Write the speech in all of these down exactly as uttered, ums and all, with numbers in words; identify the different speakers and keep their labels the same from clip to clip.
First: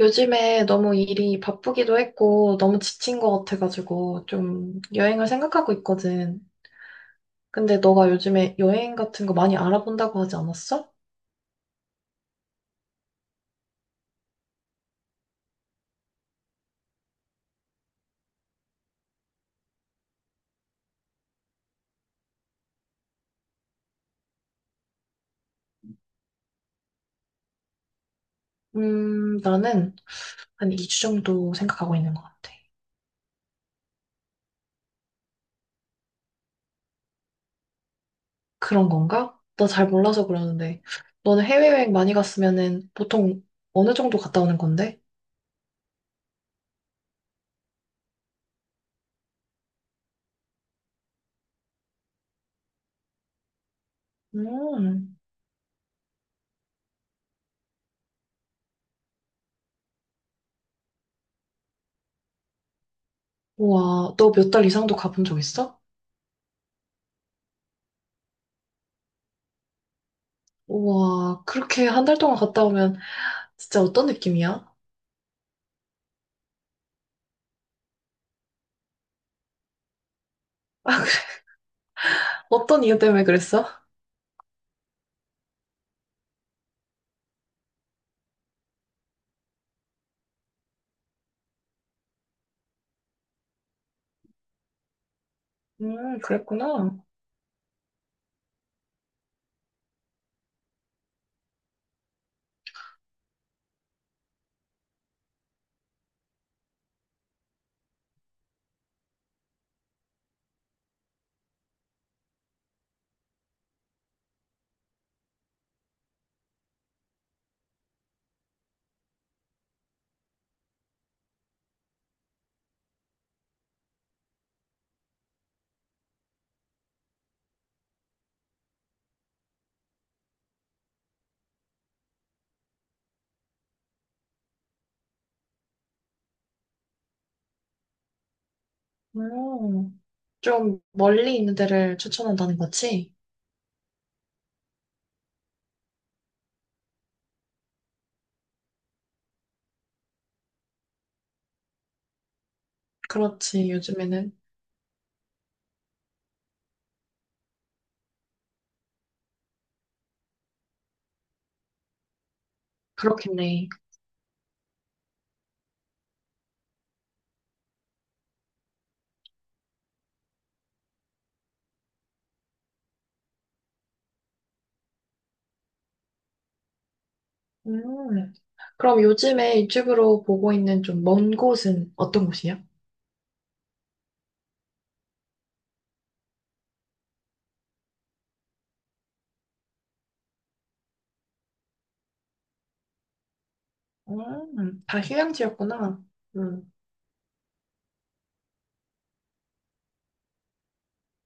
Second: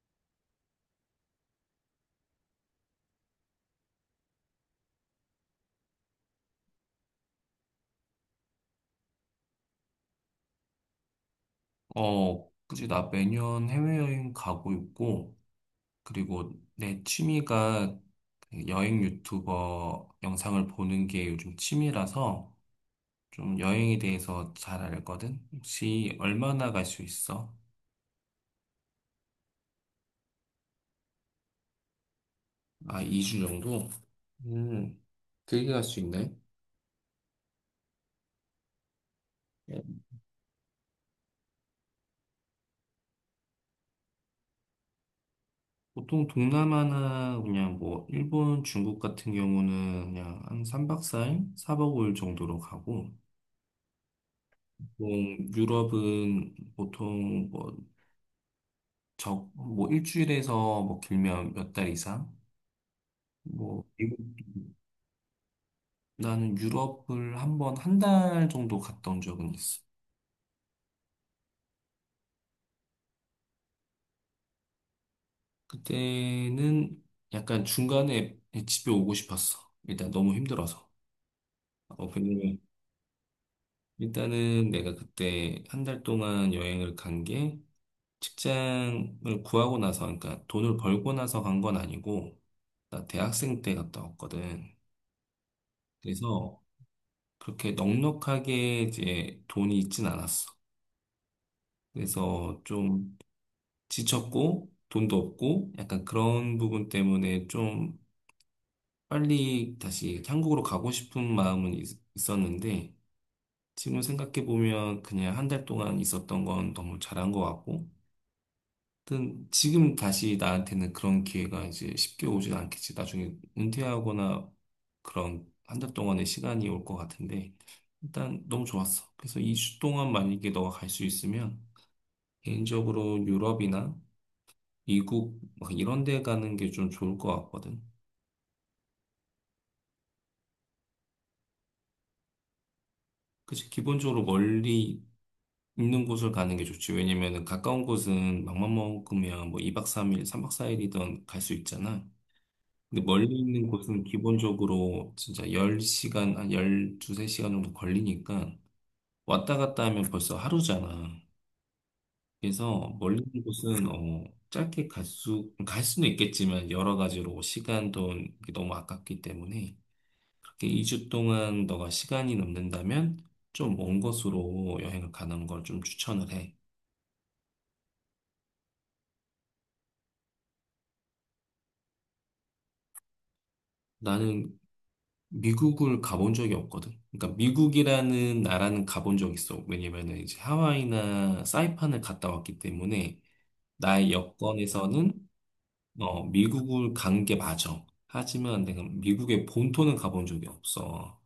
Speaker 1: 요즘에 너무 일이 바쁘기도 했고, 너무 지친 것 같아가지고, 좀 여행을 생각하고 있거든. 근데 너가 요즘에 여행 같은 거 많이 알아본다고 하지 않았어?
Speaker 2: 어, 그지 나 매년 해외여행 가고 있고, 그리고 내 취미가 그 여행 유튜버 영상을 보는 게 요즘 취미라서 좀 여행에 대해서 잘 알거든? 혹시 얼마나 갈 수 있어?
Speaker 1: 음, 나는 한 이 주 정도 생각하고 있는 것 같아.
Speaker 2: 아, 이 주 정도? 음, 길게 갈 수 있네.
Speaker 1: 그런 건가? 나 잘 몰라서 그러는데. 너는 해외여행 많이 갔으면은 보통 어느 정도 갔다 오는 건데?
Speaker 2: 보통 동남아나 그냥 뭐 일본, 중국 같은 경우는 그냥 한 삼 박 사 일, 사 박 오 일 정도로 가고,
Speaker 1: 음.
Speaker 2: 보통 유럽은 보통 뭐 적, 뭐 일주일에서 뭐 길면 몇 달 이상? 뭐
Speaker 1: 우와,
Speaker 2: 미국,
Speaker 1: 너 몇 달 이상도 가본 적 있어?
Speaker 2: 나는 유럽을 한번 한 달 정도 갔다 온 적은 있어.
Speaker 1: 우와, 그렇게 한 달 동안 갔다 오면 진짜 어떤 느낌이야?
Speaker 2: 그때는 약간 중간에 집에 오고 싶었어. 일단 너무 힘들어서. 어, 근데
Speaker 1: 어떤 이유 때문에 그랬어?
Speaker 2: 일단은 내가 그때 한 달 동안 여행을 간 게 직장을 구하고 나서, 그러니까 돈을 벌고 나서 간 건 아니고, 나 대학생 때 갔다 왔거든.
Speaker 1: 음,
Speaker 2: 그래서
Speaker 1: 그랬구나.
Speaker 2: 그렇게 넉넉하게 이제 돈이 있진 않았어. 그래서 좀 지쳤고 돈도 없고 약간 그런 부분 때문에 좀 빨리 다시 한국으로 가고 싶은 마음은 있- 있었는데 지금 생각해 보면 그냥 한 달 동안 있었던 건 너무 잘한 것 같고, 하여튼 지금 다시 나한테는 그런 기회가 이제 쉽게 오지 않겠지. 나중에 은퇴하거나 그런 한 달 동안의 시간이 올 것 같은데, 일단 너무 좋았어. 그래서 이 주 동안 만약에 너가 갈 수 있으면 개인적으로 유럽이나 미국 막 이런 데 가는 게 좀 좋을 것 같거든.
Speaker 1: 음, 좀 멀리 있는 데를 추천한다는 거지?
Speaker 2: 그치? 기본적으로 멀리 있는 곳을 가는 게 좋지. 왜냐면은 가까운 곳은 맘만 먹으면 뭐 이 박 삼 일, 삼 박 사 일이든 갈 수 있잖아. 근데 멀리 있는
Speaker 1: 그렇지,
Speaker 2: 곳은
Speaker 1: 요즘에는.
Speaker 2: 기본적으로 진짜 열 시간, 한 십이, 세 시간 정도 걸리니까 왔다 갔다 하면 벌써 하루잖아. 그래서 멀리 있는
Speaker 1: 그렇겠네.
Speaker 2: 곳은 어, 짧게 갈 수, 갈 수는 있겠지만 여러 가지로 시간, 돈 이게 너무 아깝기 때문에 그렇게 이 주 동안 너가 시간이 남는다면 좀 먼 곳으로 여행을 가는 걸 좀 추천을 해.
Speaker 1: 음, 그럼 요즘에 유튜브로 보고 있는 좀 먼 곳은 어떤 곳이야?
Speaker 2: 나는 미국을 가본 적이 없거든. 그러니까 미국이라는 나라는 가본 적 있어. 왜냐면은 이제 하와이나 사이판을 갔다 왔기 때문에 나의
Speaker 1: 음, 다
Speaker 2: 여권에서는
Speaker 1: 휴양지였구나.
Speaker 2: 어,
Speaker 1: 음.
Speaker 2: 미국을 간 게 맞아. 하지만 내가 미국의 본토는 가본 적이 없어.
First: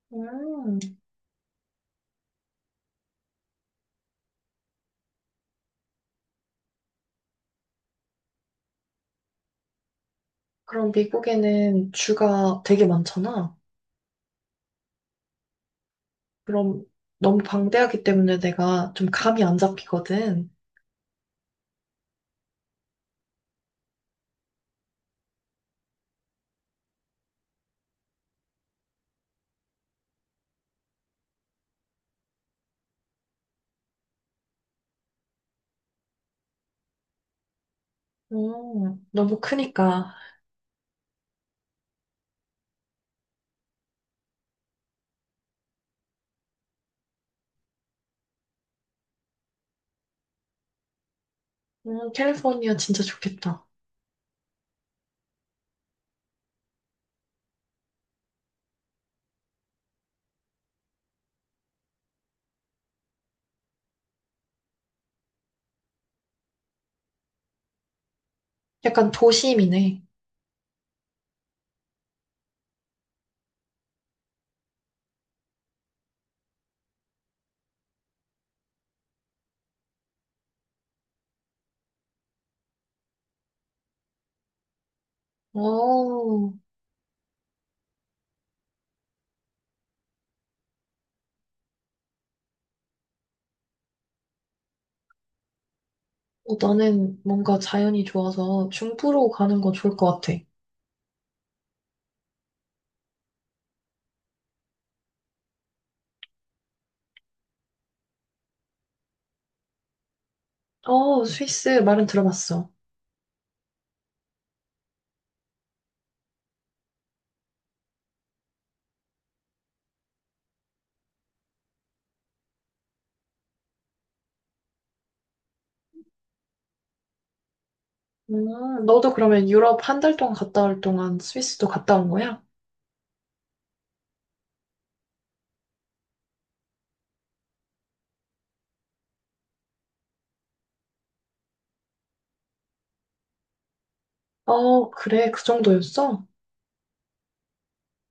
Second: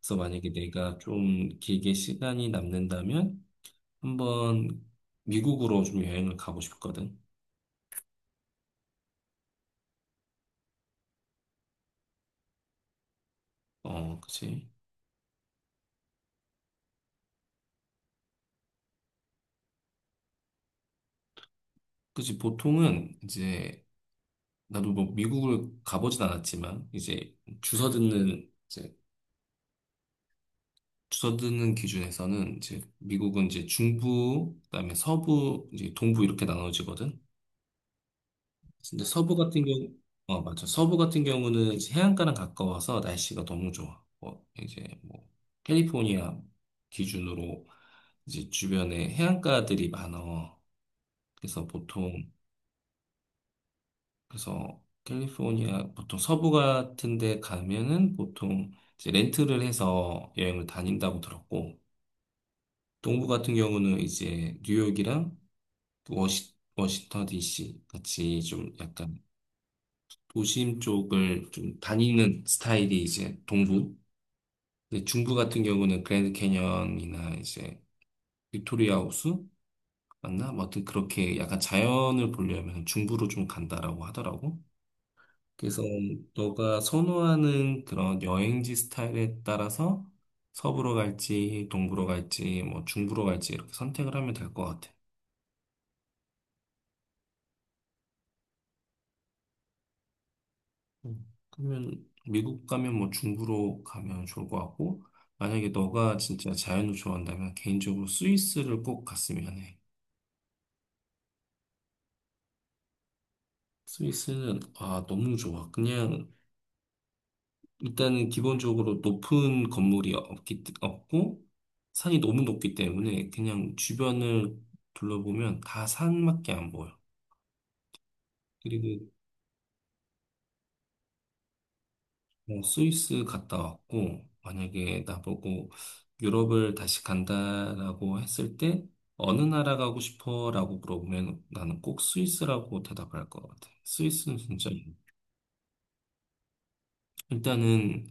Speaker 2: 그래서 만약에
Speaker 1: 음.
Speaker 2: 내가 좀 길게 시간이 남는다면 한번 미국으로 좀 여행을 가고 싶거든.
Speaker 1: 그럼 미국에는 주가 되게 많잖아.
Speaker 2: 어, 그치.
Speaker 1: 그럼 너무 방대하기 때문에 내가 좀 감이 안 잡히거든.
Speaker 2: 그치. 보통은 이제, 나도 뭐 미국을 가보진 않았지만, 이제 주서 듣는, 이제 주서 듣는 기준에서는 이제 미국은 이제 중부, 그다음에 서부, 이제 동부 이렇게 나눠지거든. 근데
Speaker 1: 음,
Speaker 2: 서부
Speaker 1: 너무
Speaker 2: 같은 경우,
Speaker 1: 크니까.
Speaker 2: 어, 맞아. 서부 같은 경우는 이제 해안가랑 가까워서 날씨가 너무 좋아. 뭐, 이제 뭐, 캘리포니아 기준으로 이제 주변에 해안가들이 많아. 그래서
Speaker 1: 음,
Speaker 2: 보통
Speaker 1: 캘리포니아 진짜 좋겠다.
Speaker 2: 그래서 캘리포니아 보통 서부 같은 데 가면은 보통 이제 렌트를 해서 여행을 다닌다고 들었고, 동부 같은 경우는 이제 뉴욕이랑 워시, 워싱턴 디씨 같이 좀
Speaker 1: 약간
Speaker 2: 약간
Speaker 1: 도심이네.
Speaker 2: 도심 쪽을 좀 다니는 스타일이 이제 동부. 근데 중부 같은 경우는 그랜드 캐니언이나 이제 빅토리아 호수 맞나? 뭐 하여튼 그렇게 약간 자연을 보려면 중부로 좀 간다라고 하더라고. 그래서
Speaker 1: 오.
Speaker 2: 너가 선호하는 그런 여행지 스타일에 따라서 서부로 갈지, 동부로 갈지, 뭐 중부로 갈지 이렇게 선택을 하면 될 것 같아.
Speaker 1: 어, 나는 뭔가 자연이 좋아서 중부로 가는 거 좋을 것 같아.
Speaker 2: 음. 그러면 미국 가면 뭐 중부로 가면 좋을 것 같고, 만약에 너가 진짜 자연을 좋아한다면 개인적으로 스위스를 꼭 갔으면 해.
Speaker 1: 어, 스위스 말은 들어봤어.
Speaker 2: 스위스는 아 너무 좋아. 그냥 일단은 기본적으로 높은 건물이 없기, 없고, 산이 너무 높기 때문에 그냥 주변을 둘러보면 다 산밖에 안 보여.
Speaker 1: 음,
Speaker 2: 그리고
Speaker 1: 너도 그러면 유럽 한 달 동안 갔다 올 동안 스위스도 갔다 온 거야?
Speaker 2: 뭐 스위스 갔다 왔고, 만약에 나보고 유럽을 다시 간다라고 했을 때, 어느 나라 가고 싶어? 라고 물어보면 나는 꼭 스위스라고 대답할 것 같아. 스위스는 진짜,
Speaker 1: 어, 그래, 그 정도였어?
Speaker 2: 일단은,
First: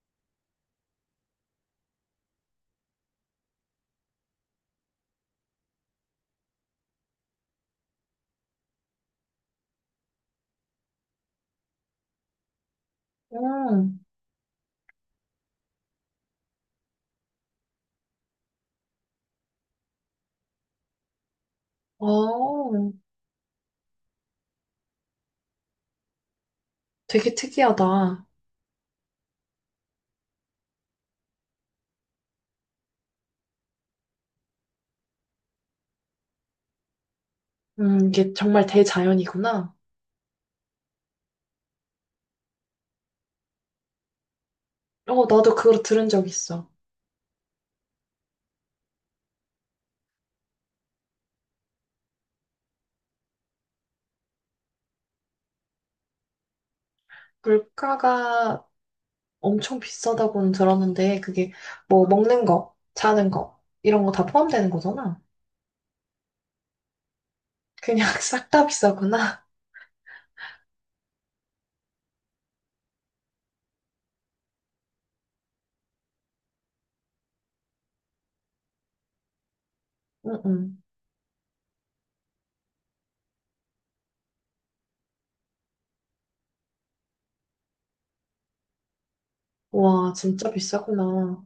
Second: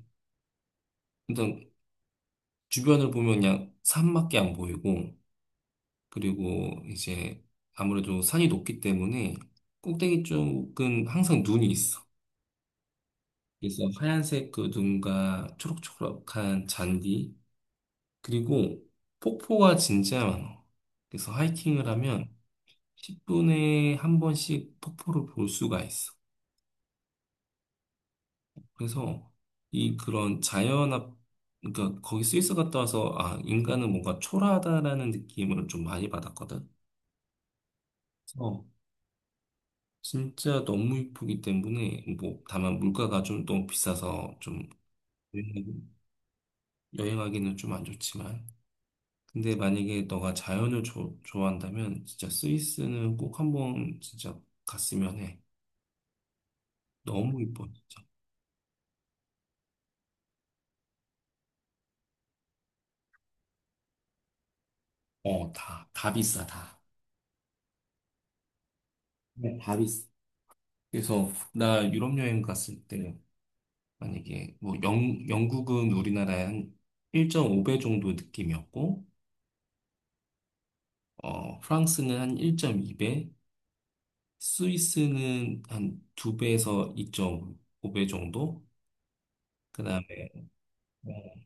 Speaker 2: 일단 주변을 보면 그냥 산밖에 안 보이고, 그리고 이제 아무래도 산이 높기 때문에 꼭대기 쪽은 항상 눈이 있어. 그래서
Speaker 1: 음.
Speaker 2: 하얀색 그 눈과 초록초록한 잔디, 그리고 폭포가 진짜 많아. 그래서 하이킹을 하면
Speaker 1: 어.
Speaker 2: 십 분에 한 번씩 폭포를 볼 수가 있어.
Speaker 1: 되게 특이하다.
Speaker 2: 그래서 이 그런 자연 앞, 그러니까 거기 스위스 갔다 와서 아, 인간은 뭔가 초라하다라는 느낌을 좀 많이 받았거든.
Speaker 1: 음, 이게 정말 대자연이구나.
Speaker 2: 진짜 너무 이쁘기 때문에 뭐 다만 물가가 좀 너무 비싸서 좀
Speaker 1: 어, 나도 그걸
Speaker 2: 여행하기-
Speaker 1: 들은 적 있어.
Speaker 2: 여행하기는 좀 안 좋지만, 근데 만약에 너가 자연을 조- 좋아한다면 진짜 스위스는 꼭 한번 진짜 갔으면 해. 너무 이뻐 진짜.
Speaker 1: 물가가 엄청 비싸다고는 들었는데, 그게 뭐 먹는 거, 자는 거, 이런 거 다 포함되는 거잖아.
Speaker 2: 어, 다, 다 비싸 다.
Speaker 1: 그냥 싹 다 비싸구나.
Speaker 2: 네, 다 비싸. 그래서 나 유럽 여행 갔을 때 만약에 뭐 영, 영국은 우리나라의 한 일 점 오 배 정도 느낌이었고,
Speaker 1: 응, 응.
Speaker 2: 어, 프랑스는 한 일 점 이 배, 스위스는 한 두 배에서 이 점 오 배 정도? 그 다음에,
Speaker 1: 와, 진짜 비싸구나.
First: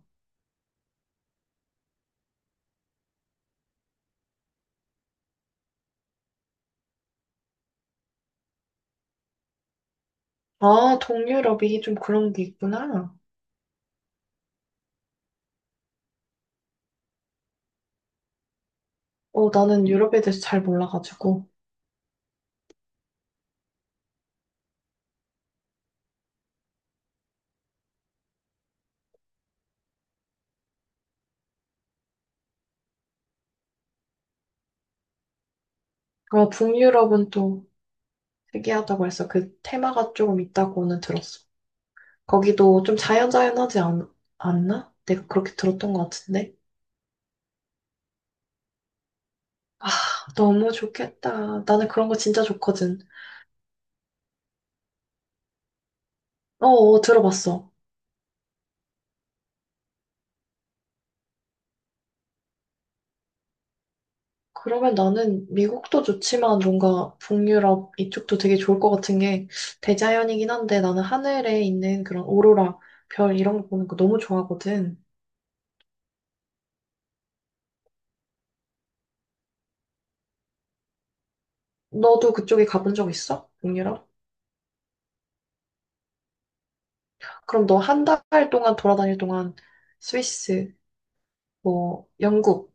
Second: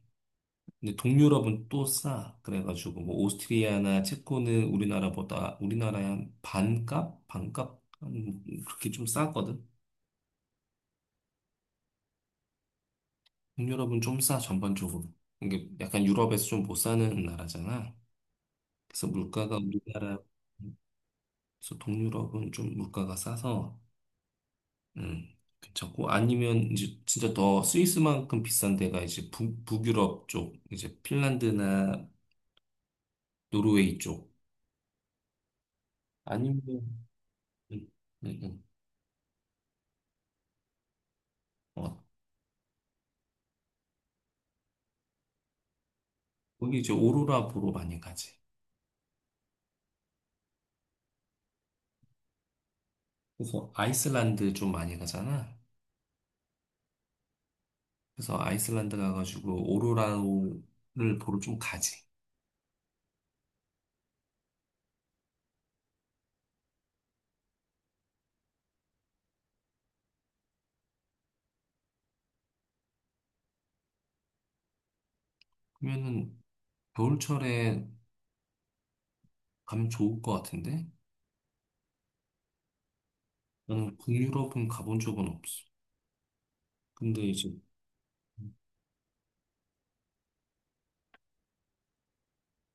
Speaker 2: 근데 동유럽은 또 싸. 그래가지고, 뭐, 오스트리아나 체코는 우리나라보다, 우리나라의 한 반값? 반값? 한 그렇게 좀 싸거든?
Speaker 1: 아, 동유럽이 좀 그런 게 있구나.
Speaker 2: 동유럽은 좀 싸, 전반적으로. 이게 약간 유럽에서 좀 못 사는 나라잖아. 그래서
Speaker 1: 어,
Speaker 2: 물가가
Speaker 1: 나는
Speaker 2: 우리나라,
Speaker 1: 유럽에 대해서 잘 몰라가지고.
Speaker 2: 그래서 동유럽은 좀 물가가 싸서, 음, 괜찮고 아니면 이제 진짜 더 스위스만큼 비싼 데가 이제 북, 북유럽 쪽 이제 핀란드나 노르웨이 쪽
Speaker 1: 어,
Speaker 2: 아니면
Speaker 1: 북유럽은 또
Speaker 2: 음, 음, 음.
Speaker 1: 특이하다고 해서 그 테마가 조금 있다고는 들었어.
Speaker 2: 어,
Speaker 1: 거기도 좀 자연자연하지 않, 않나? 내가 그렇게 들었던 것 같은데.
Speaker 2: 거기 이제 오로라 보러 많이 가지.
Speaker 1: 아, 너무 좋겠다. 나는 그런 거 진짜 좋거든.
Speaker 2: 그래서 아이슬란드 좀 많이 가잖아.
Speaker 1: 어, 어, 들어봤어.
Speaker 2: 그래서 아이슬란드 가가지고 오로라를 보러 좀 가지.
Speaker 1: 그러면 나는 미국도 좋지만 뭔가 북유럽 이쪽도 되게 좋을 것 같은 게 대자연이긴 한데 나는 하늘에 있는 그런 오로라, 별 이런 거 보는 거 너무 좋아하거든.
Speaker 2: 그러면은 겨울철에 가면 좋을 것 같은데,
Speaker 1: 너도 그쪽에 가본 적 있어?
Speaker 2: 나는
Speaker 1: 북유럽?
Speaker 2: 북유럽은 가본 적은 없어. 근데 이제
Speaker 1: 그럼 너 한 달 동안 돌아다닐 동안 스위스, 뭐 영국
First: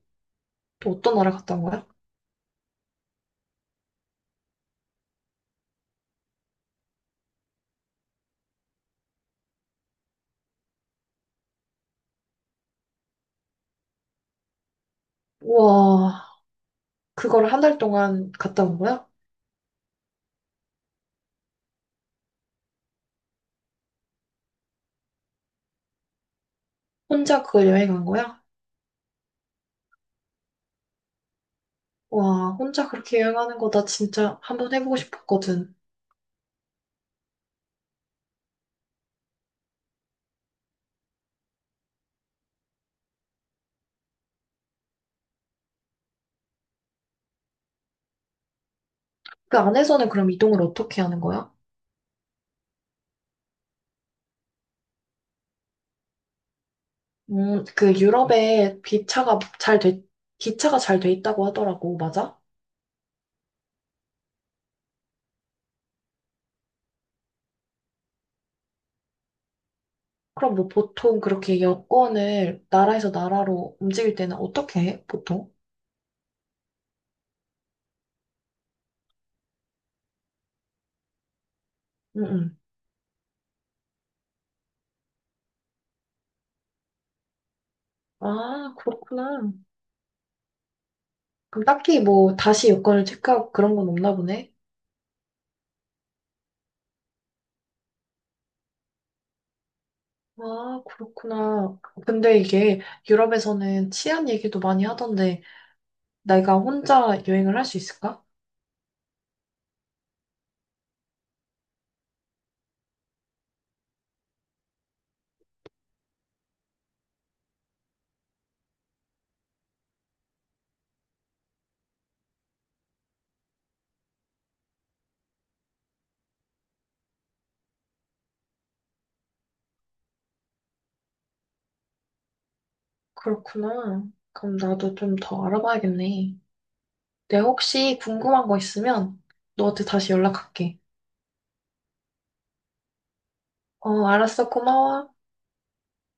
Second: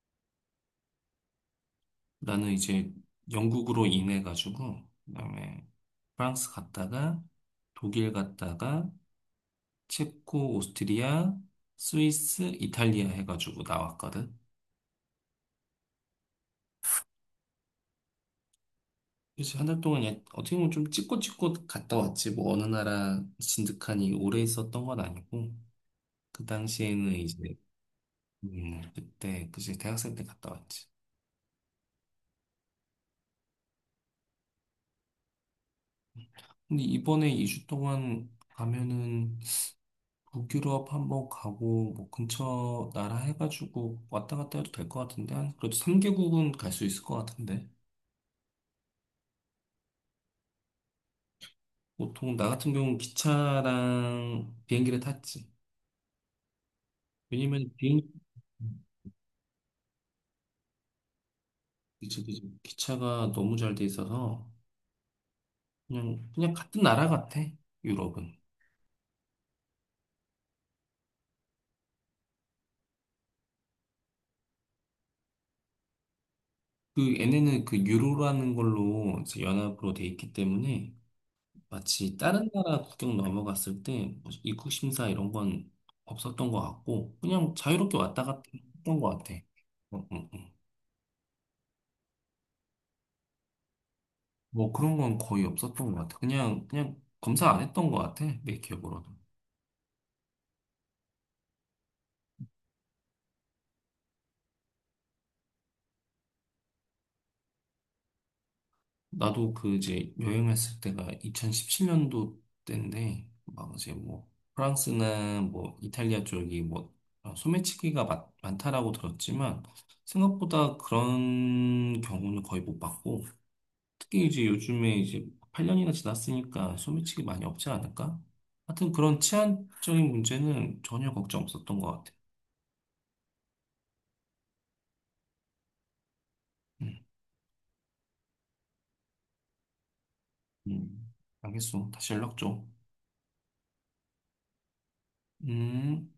Speaker 1: 또 어떤 나라 갔다 온 거야?
Speaker 2: 나는 이제 영국으로 인해 가지고 그다음에 프랑스 갔다가 독일 갔다가 체코, 오스트리아, 스위스, 이탈리아 해가지고 나왔거든.
Speaker 1: 우와, 그걸 한 달 동안 갔다 온 거야?
Speaker 2: 그래서 한 달 동안 그냥 어떻게 보면 좀 찍고찍고 갔다 왔지. 뭐 어느 나라 진득하니 오래 있었던 건 아니고 그 당시에는
Speaker 1: 혼자
Speaker 2: 이제
Speaker 1: 그걸 여행한 거야?
Speaker 2: 음, 그때 그치 대학생 때 갔다 왔지.
Speaker 1: 와, 혼자 그렇게 여행하는 거 나 진짜 한번 해보고 싶었거든.
Speaker 2: 근데 이번에 이 주 동안 가면은 북유럽 한번 가고 뭐 근처 나라 해가지고 왔다 갔다 해도 될 것 같은데, 한 그래도 삼 개국은 갈 수 있을 것 같은데,
Speaker 1: 그 안에서는 그럼 이동을 어떻게 하는 거야?
Speaker 2: 보통 나 같은 경우는 기차랑 비행기를 탔지.
Speaker 1: 음,
Speaker 2: 왜냐면
Speaker 1: 그
Speaker 2: 비행
Speaker 1: 유럽에 기차가 잘 돼, 기차가 잘 돼 있다고 하더라고.
Speaker 2: 그치
Speaker 1: 맞아?
Speaker 2: 그치 기차가 너무 잘 돼 있어서 그냥 그냥 같은 나라 같아 유럽은.
Speaker 1: 그럼 뭐 보통 그렇게 여권을 나라에서 나라로 움직일 때는 어떻게 해? 보통?
Speaker 2: 그 얘네는 그 유로라는 걸로 이제 연합으로 돼 있기 때문에 마치
Speaker 1: 응,
Speaker 2: 다른
Speaker 1: 응.
Speaker 2: 나라 국경 넘어갔을 때 입국 심사 이런 건 없었던 것 같고, 그냥 자유롭게 왔다 갔다
Speaker 1: 아,
Speaker 2: 했던 것 같아.
Speaker 1: 그렇구나.
Speaker 2: 어, 어, 어.
Speaker 1: 그럼 딱히 뭐 다시 여권을 체크하고 그런 건 없나 보네?
Speaker 2: 뭐 그런 건 거의 없었던 것 같아. 그냥 그냥 검사 안 했던 것 같아 내 기억으로도.
Speaker 1: 아, 그렇구나. 근데 이게 유럽에서는 치안 얘기도 많이 하던데 내가 혼자 여행을 할 수 있을까?
Speaker 2: 나도 그 이제 여행했을 때가 이천십칠 년도 때인데, 막 이제 뭐 프랑스나 뭐 이탈리아 쪽이 뭐 어, 소매치기가 많, 많다라고 들었지만 생각보다 그런 경우는 거의 못 봤고. 특히 이제 요즘에 이제 팔 년이나 지났으니까 소매치기 많이 없지 않을까? 하여튼 그런 치안적인 문제는 전혀 걱정 없었던 것 같아.
Speaker 1: 그렇구나. 그럼 나도 좀 더 알아봐야겠네.
Speaker 2: 음,
Speaker 1: 내가 혹시 궁금한 거 있으면 너한테 다시 연락할게.
Speaker 2: 음. 알겠어. 다시 연락 줘.
Speaker 1: 어, 알았어. 고마워.
Speaker 2: 음.